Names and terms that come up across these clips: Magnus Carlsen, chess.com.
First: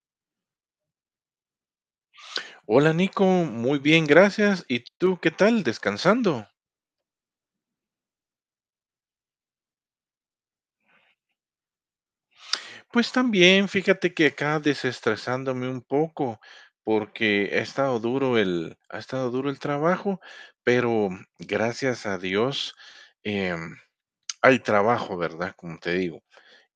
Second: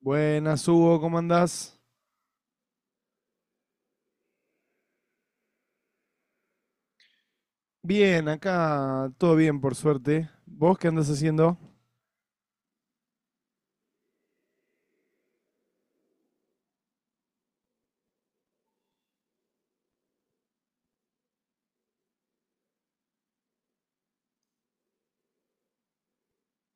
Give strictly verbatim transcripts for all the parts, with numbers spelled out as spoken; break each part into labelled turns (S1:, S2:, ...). S1: Buenas, Hugo, ¿cómo andás?
S2: Hola Nico, muy bien, gracias. ¿Y tú qué tal? ¿Descansando?
S1: Bien, acá todo bien, por suerte. ¿Vos qué andás haciendo?
S2: Pues también, fíjate que acá desestresándome un poco, porque ha estado duro el, ha estado duro el trabajo, pero gracias a Dios, em, hay trabajo, ¿verdad? Como te digo.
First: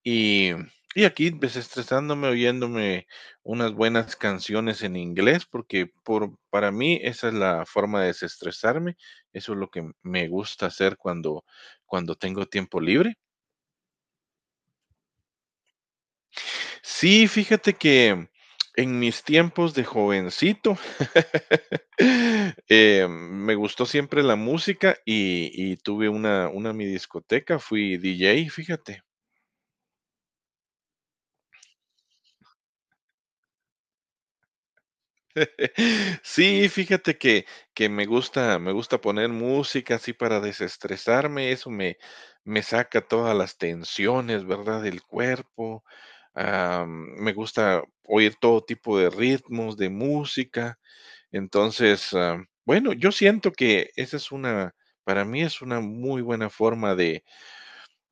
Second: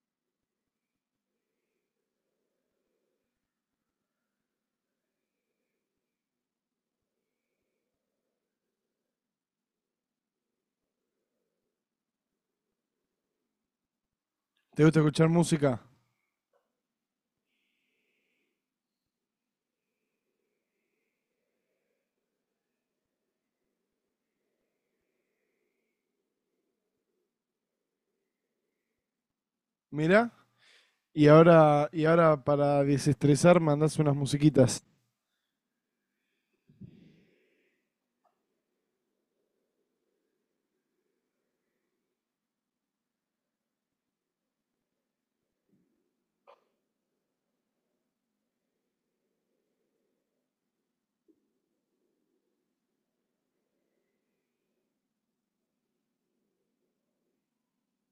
S2: Y, y aquí desestresándome, oyéndome unas buenas canciones en inglés, porque por, para mí esa es la forma de desestresarme. Eso es lo que me gusta hacer cuando, cuando tengo tiempo libre.
S1: ¿Te gusta escuchar música?
S2: Sí, fíjate que en mis tiempos de jovencito eh, me gustó siempre la música y, y tuve una, una mi discoteca, fui D J, fíjate.
S1: Mira, y ahora, y ahora para desestresar mandás unas musiquitas.
S2: Sí, fíjate que que me gusta me gusta poner música así para desestresarme, eso me me saca todas las tensiones, ¿verdad?, del cuerpo. Am, me gusta oír todo tipo de ritmos, de música. Entonces, am, bueno, yo siento que esa es una para mí es una muy buena forma de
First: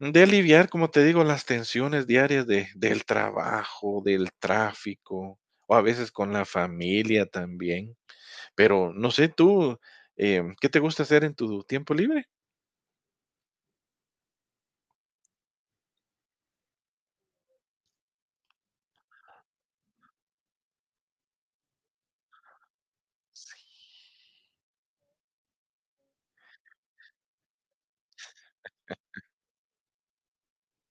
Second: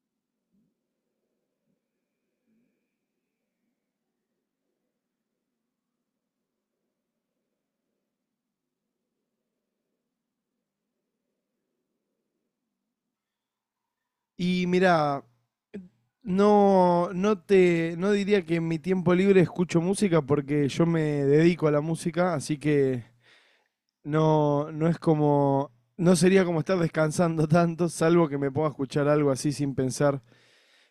S2: de aliviar, como te digo, las tensiones diarias de del trabajo, del tráfico, o a veces con la familia también. Pero no sé, tú, em, ¿qué te gusta hacer en tu tiempo libre?
S1: Y mira, no, no te, no diría que en mi tiempo libre escucho música porque yo me dedico a la música, así que no, no es como, no sería como estar descansando tanto, salvo que me pueda escuchar algo así sin pensar.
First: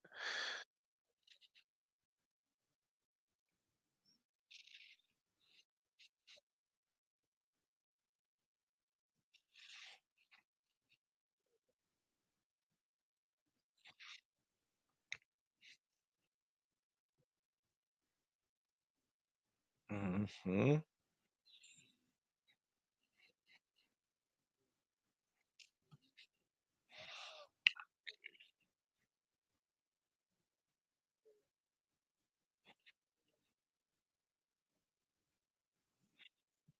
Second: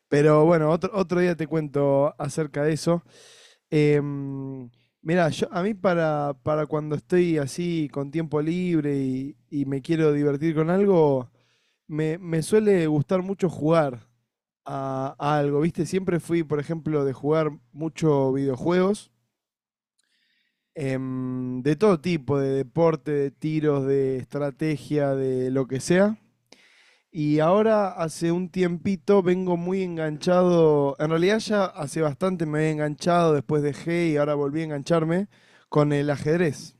S1: Pero bueno, otro, otro día te cuento acerca de eso. Em, Mirá, yo, a mí para, para cuando estoy así con tiempo libre y, y me quiero divertir con algo, me, me suele gustar mucho jugar a, a algo, ¿viste? Siempre fui, por ejemplo, de jugar mucho videojuegos,
S2: Ujú.
S1: em, de todo tipo, de deporte, de tiros, de estrategia, de lo que sea. Y ahora hace un tiempito vengo muy enganchado, en realidad ya hace bastante me había enganchado, después dejé y ahora volví a engancharme con el ajedrez.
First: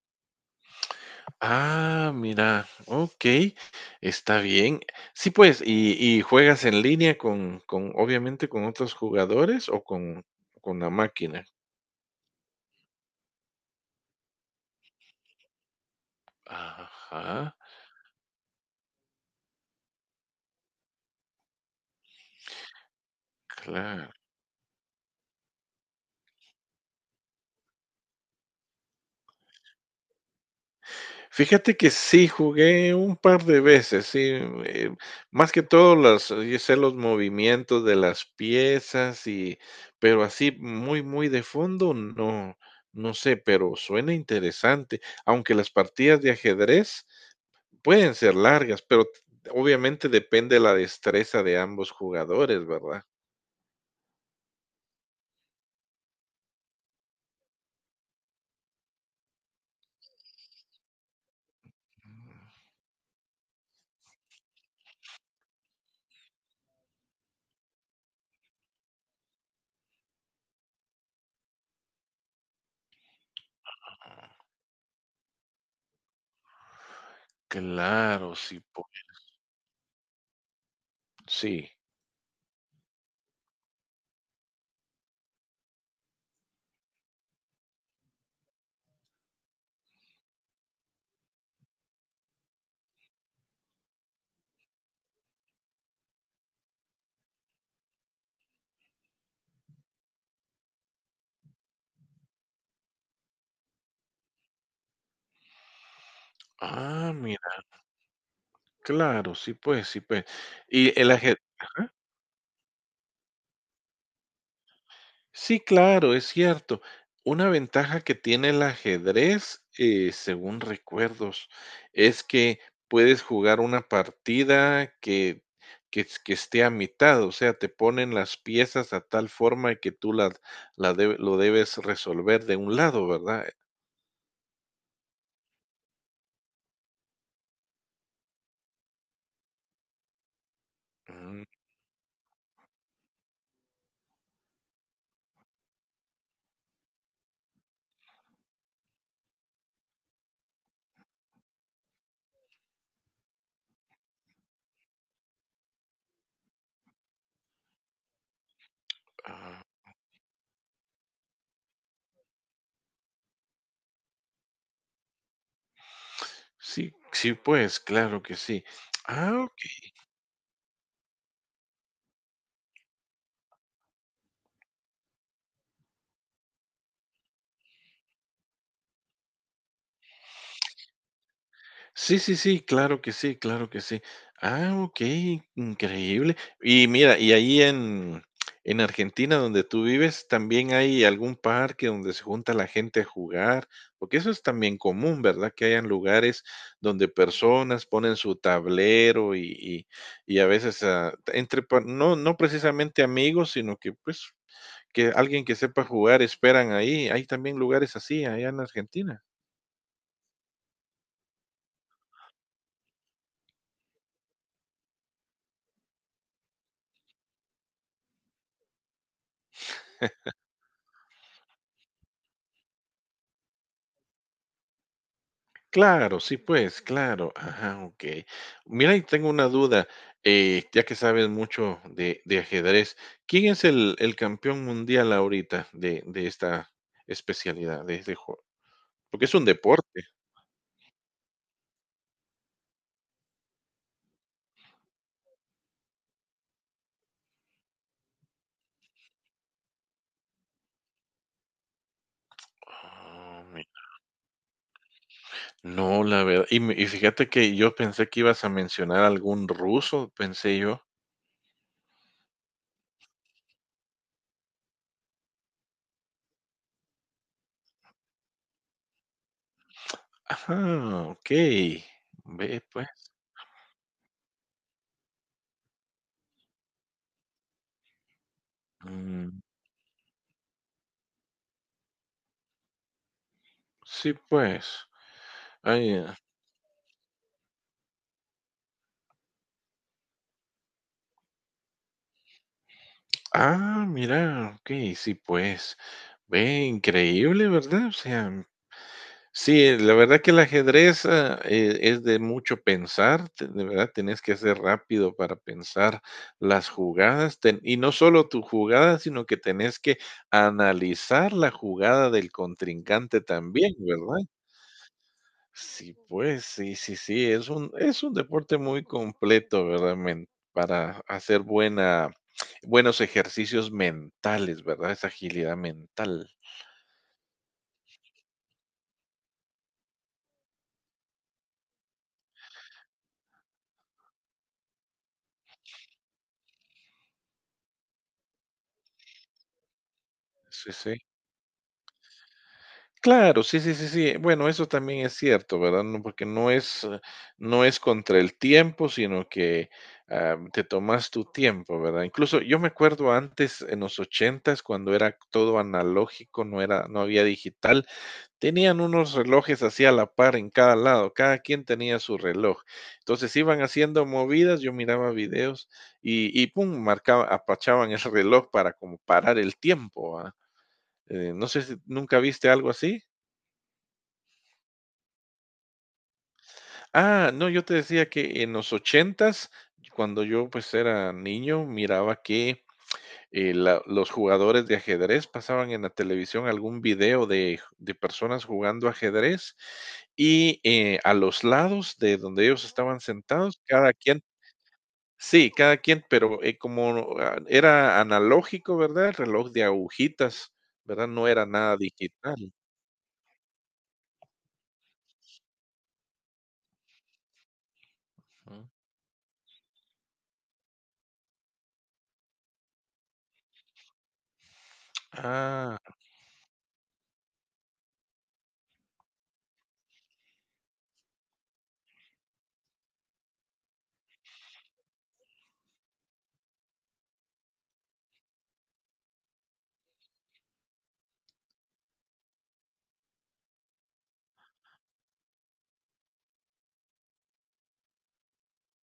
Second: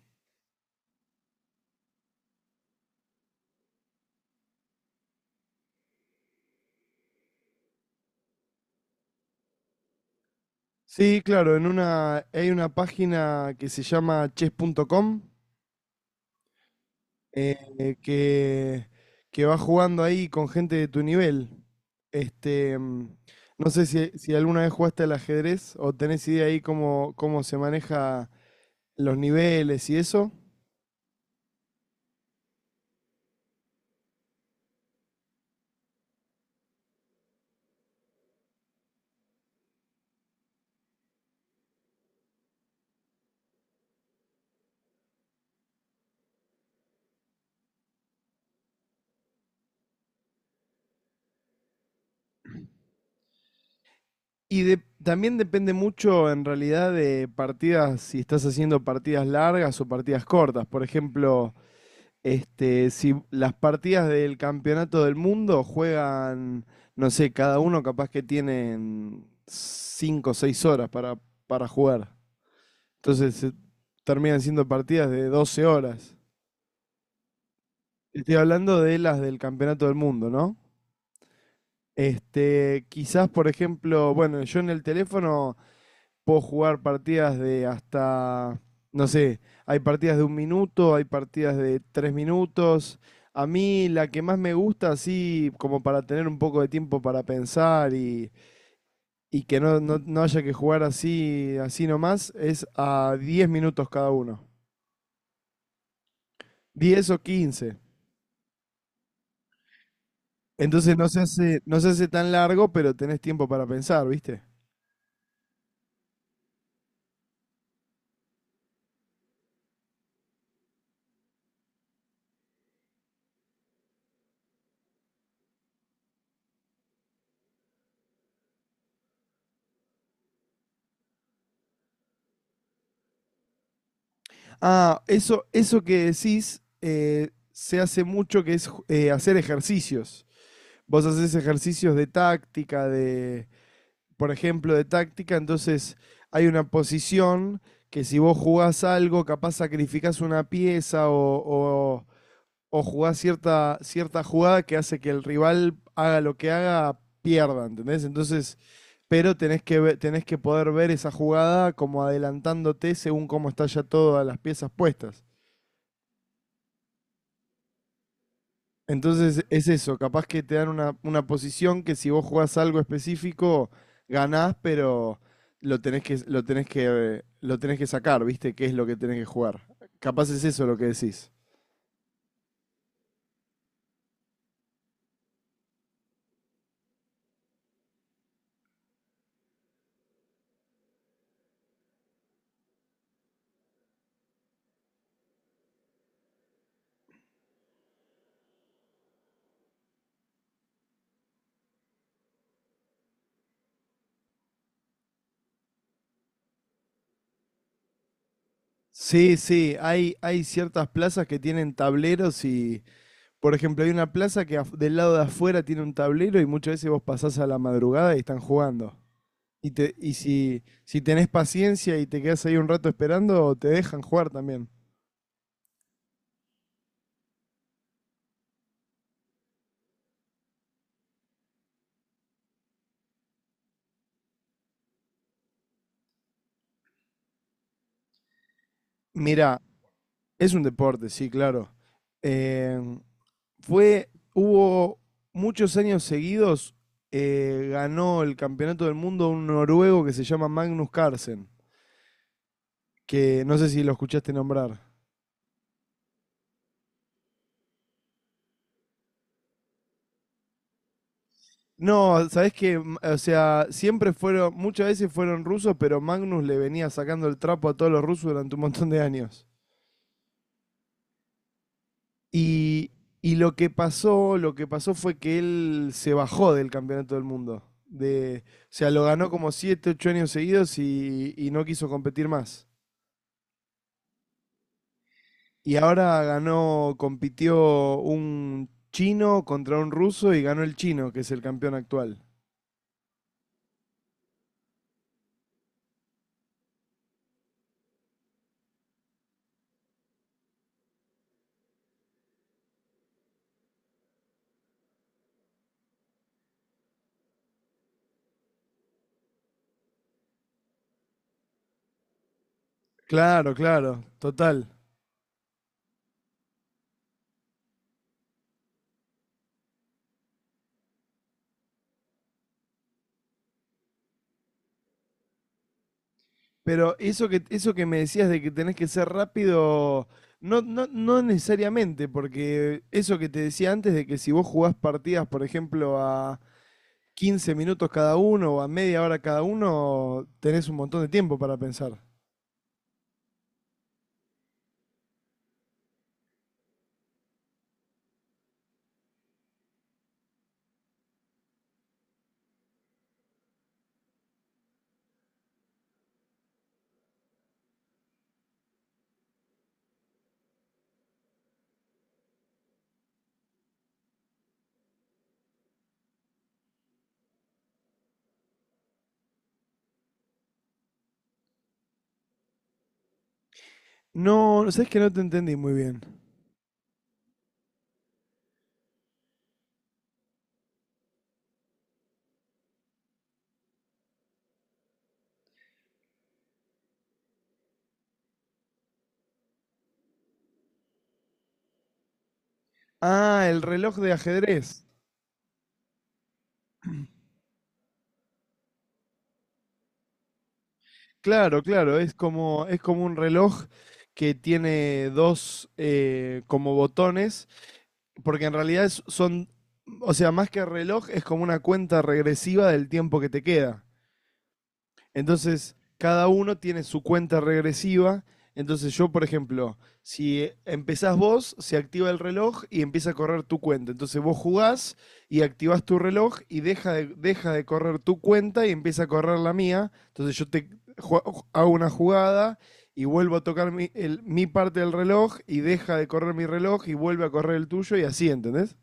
S2: Ah, mira, okey, está bien. Sí, pues, ¿y y juegas en línea con con obviamente con otros jugadores o con con la
S1: Sí,
S2: máquina?
S1: claro, en una, hay una página que se llama chess punto com,
S2: Ajá,
S1: eh, que, que va jugando ahí con gente de tu nivel. Este, mm, no sé si,
S2: claro.
S1: si alguna vez jugaste al ajedrez o tenés idea ahí cómo, cómo se maneja los niveles y eso.
S2: Fíjate que sí, jugué un par de veces, sí. eh, Más que todo las eh, yo sé los movimientos de las piezas y pero así muy, muy de fondo, no, no sé, pero suena interesante, aunque las partidas de ajedrez pueden ser largas, pero t- obviamente depende de la destreza de ambos jugadores, ¿verdad?
S1: Y de- también depende mucho en realidad de partidas, si estás haciendo partidas largas o partidas cortas. Por ejemplo, este, si las partidas del campeonato del mundo juegan, no sé, cada uno capaz que tienen cinco o seis horas para, para jugar. Entonces eh, terminan siendo partidas de doce horas. Estoy
S2: Claro, sí,
S1: hablando de
S2: pues,
S1: las del campeonato del mundo, ¿no?
S2: sí.
S1: Este, quizás, por ejemplo, bueno, yo en el teléfono puedo jugar partidas de hasta, no sé, hay partidas de un minuto, hay partidas de tres minutos. A mí la que más me gusta, así como para tener un poco de tiempo para pensar y, y que no, no, no haya que jugar así, así nomás, es a diez minutos cada uno, diez
S2: Ah,
S1: o
S2: mira,
S1: quince
S2: claro, sí, pues, sí, pues.
S1: Entonces
S2: Y
S1: no
S2: el
S1: se
S2: aje
S1: hace, no se hace tan largo, pero tenés tiempo para pensar, ¿viste?
S2: Sí, claro, es cierto. Una ventaja que tiene el ajedrez, eh, según recuerdos, es que puedes jugar una partida que, que, es- que esté a mitad, o sea, te ponen las piezas a tal forma que tú la, la debe- lo debes resolver de un lado, ¿verdad?
S1: Ah, eso, eso que decís, eh, se hace mucho que es, eh, hacer ejercicios. Vos haces
S2: Mm,
S1: ejercicios de táctica, de, por ejemplo, de táctica, entonces hay una posición que si vos jugás algo, capaz sacrificás una pieza o, o, o jugás cierta, cierta jugada que hace que el rival haga lo que haga, pierda, ¿entendés? Entonces, pero tenés
S2: ah,
S1: que, ve- tenés que poder ver esa jugada como adelantándote según cómo está ya todas las piezas puestas.
S2: sí, sí, pues, claro que sí.
S1: Entonces
S2: Ah,
S1: es eso, capaz que te dan una, una posición que si vos jugás algo específico, ganás, pero lo tenés que, lo tenés que, eh, lo tenés que sacar, ¿viste? ¿Qué es lo que tenés que jugar? Capaz es eso lo que decís.
S2: sí, sí, sí, claro que sí, claro que sí. Ah, okey, increíble. Y mira, y ahí en en Argentina, donde tú vives, ¿también hay algún parque donde se junta la gente a jugar? Porque eso es también común, ¿verdad? Que hayan lugares donde personas ponen su tablero y y y a veces, ah, entre pa no no precisamente amigos, sino que, pues, que alguien que sepa jugar esperan ahí. ¿Hay también lugares así allá en Argentina?
S1: Sí, sí, hay, hay ciertas plazas que tienen tableros y, por ejemplo, hay una plaza que af- del lado de afuera tiene un tablero y muchas veces vos pasás a la madrugada y están jugando. Y, te, y si, si tenés paciencia y te quedás ahí un rato esperando, te dejan jugar también.
S2: Claro, sí, pues, claro. Ajá, okey. Mira, y tengo una duda, eh, ya que sabes mucho de de ajedrez, ¿quién es el el campeón mundial ahorita de de esta especialidad, de este juego? Porque es un
S1: Mira,
S2: deporte.
S1: es un deporte, sí, claro. Eh, fue, Hubo muchos años seguidos, eh, ganó el campeonato del mundo un noruego que se llama Magnus Carlsen, que
S2: Ah,
S1: no
S2: mi
S1: sé si lo escuchaste nombrar.
S2: No, la verdad, y me y fíjate que yo pensé que ibas a mencionar algún ruso, pensé yo.
S1: No, sabes que, o sea, siempre fueron, muchas veces fueron rusos, pero Magnus le venía sacando el trapo a todos los rusos durante un montón de años.
S2: Ajá, okey. Ve, pues.
S1: Y, y lo que pasó, lo que pasó fue que él se bajó del campeonato del mundo. De, o sea, lo ganó
S2: Mm,
S1: como siete ocho años seguidos y, y no quiso competir más.
S2: sí, pues.
S1: Y
S2: Ay.
S1: ahora ganó, compitió un chino contra un ruso y ganó el chino, que es el campeón actual.
S2: Ah, mira, ok, sí, pues, ve, increíble, ¿verdad? O sea, sí, la verdad que el ajedrez, ah, eh, es de mucho pensar. Te- de verdad, tenés que ser rápido para pensar las jugadas, ten- y no solo tu jugada, sino que tenés que analizar la jugada del contrincante
S1: Claro,
S2: también,
S1: claro,
S2: ¿verdad?
S1: total.
S2: Sí, pues, sí, sí, sí, es un, es un deporte muy completo, ¿verdad? Men- para hacer buena, buenos ejercicios mentales, ¿verdad? Esa agilidad mental.
S1: Pero eso que, eso que me decías de que tenés que ser rápido, no, no, no necesariamente, porque eso que te decía antes de que si vos jugás partidas, por ejemplo, a, quince minutos cada uno o a media hora cada uno, tenés
S2: Sí,
S1: un
S2: sí.
S1: montón de tiempo para pensar.
S2: Claro, sí, sí, sí, sí. Bueno, eso también es cierto, ¿verdad? No, porque no es, eh, no es contra el tiempo, sino que ah, te tomas tu tiempo, ¿verdad? Incluso yo me acuerdo antes, en los ochentas, cuando era todo analógico, no era, no había digital. Tenían unos relojes así a la par en cada lado, cada quien tenía su reloj. Entonces iban haciendo movidas, yo miraba videos y y pum, marcaba apachaban el reloj para como parar el tiempo, ¿verdad? Eh, no sé si ¿nunca viste algo así?
S1: No, sabes que no te entendí muy bien.
S2: Ah, no, yo te decía que en los ochentas, cuando yo, pues, era niño, miraba que eh, la- los jugadores de ajedrez pasaban en la televisión algún video de, de personas jugando ajedrez y eh, a los lados de donde ellos estaban
S1: Ah,
S2: sentados,
S1: el
S2: cada
S1: reloj de
S2: quien,
S1: ajedrez.
S2: sí, cada quien, pero eh, como ah, era analógico, ¿verdad? El reloj de agujitas, ¿verdad? No era
S1: Claro,
S2: nada
S1: claro, es
S2: digital.
S1: como, es como un reloj que tiene dos, eh, como botones, porque en
S2: Ujú.
S1: realidad es- son, o sea, más que reloj, es como una cuenta regresiva del tiempo que te queda. Entonces,
S2: Ah,
S1: cada uno tiene su cuenta regresiva. Entonces, yo, por ejemplo, si empezás vos, se activa el reloj y empieza a correr tu cuenta. Entonces, vos jugás y activás tu reloj y deja de, deja de correr tu cuenta y empieza a correr la mía. Entonces, yo te hago una jugada y vuelvo a tocar mi, el- mi parte del reloj y deja de correr mi reloj y vuelve a correr el tuyo y así, ¿entendés?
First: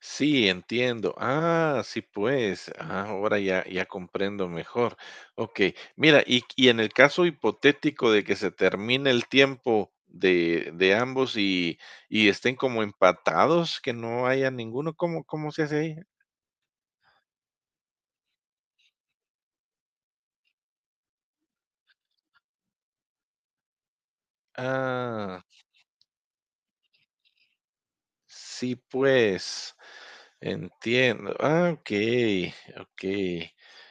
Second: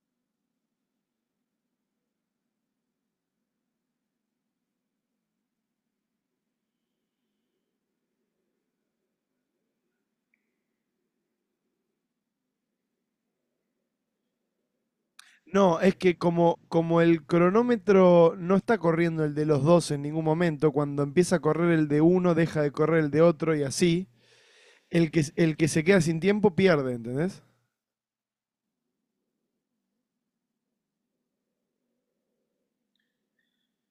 S2: sí, entiendo. Ah, sí, pues. Ah, ahora ya, ya comprendo mejor. Ok, mira, y, y en el caso hipotético de que se termine el tiempo de, de ambos y, y estén como empatados, que no haya ninguno, ¿cómo, cómo se hace
S1: No, es
S2: ahí?
S1: que como, como el cronómetro no está corriendo el de los dos en ningún momento, cuando empieza a correr el de uno, deja de correr el de otro y así, el que,
S2: Ah,
S1: el que se queda sin tiempo pierde, ¿entendés?
S2: sí, pues. Entiendo. Ah, okey, ok.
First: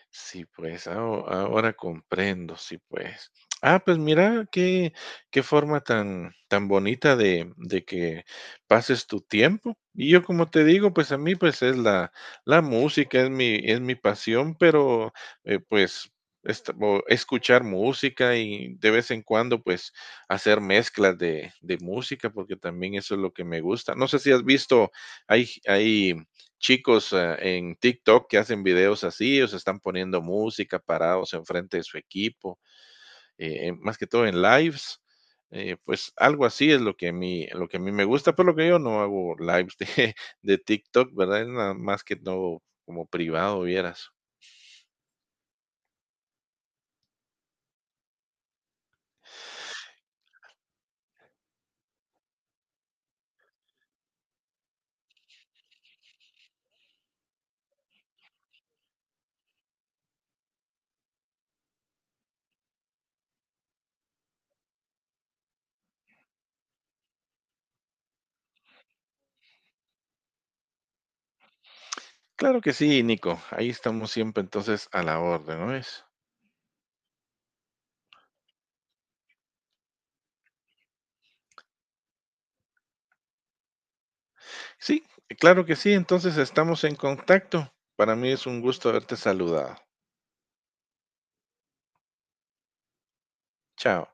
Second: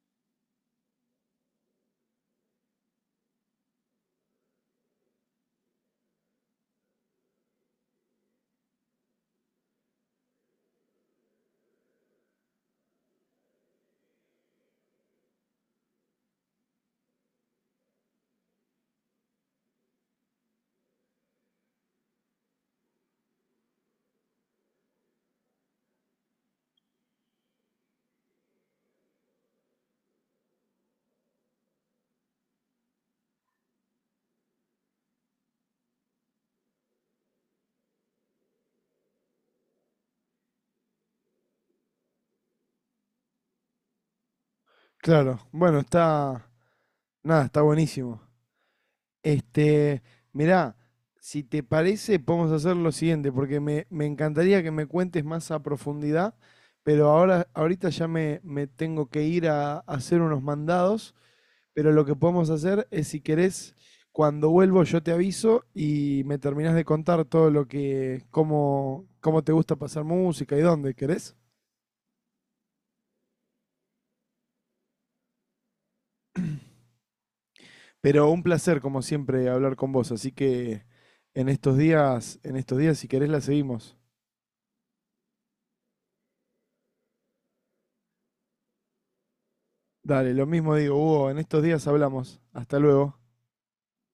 S2: Sí, pues, aho ahora comprendo, sí, pues. Ah, pues mira, qué qué forma tan tan bonita de de que pases tu tiempo. Y yo, como te digo, pues, a mí, pues, es la la música, es mi es mi pasión, pero, eh, pues, est o escuchar música y de vez en cuando, pues, hacer mezclas de de música, porque también eso es lo que me gusta. No sé si has visto, hay hay chicos eh, en TikTok que hacen videos así, o se están poniendo música parados enfrente de su equipo, eh, en- más que todo en lives. Eh, pues algo así es lo que a mí, lo que a mí me gusta. Por lo que yo no hago lives de de TikTok, ¿verdad? Es nada más que todo como privado, vieras.
S1: Claro, bueno, está... nada, está buenísimo. Este, mirá, si te parece, podemos hacer lo siguiente, porque me, me encantaría que me cuentes más a profundidad, pero ahora, ahorita ya me, me tengo que ir a, a hacer unos mandados. Pero lo que podemos hacer es, si querés, cuando vuelvo yo te aviso y me terminás de contar todo lo que, cómo, cómo te gusta pasar música y dónde, ¿querés?
S2: Claro que sí, Nico. Ahí estamos siempre entonces a la orden, ¿no es?
S1: Pero un placer, como siempre, hablar con vos. Así que en estos días, en estos días, si querés, la seguimos.
S2: Sí, claro que sí. Entonces estamos en contacto. Para mí es un gusto haberte saludado.
S1: Dale, lo mismo digo, Hugo, en estos días hablamos. Hasta luego.
S2: Chao.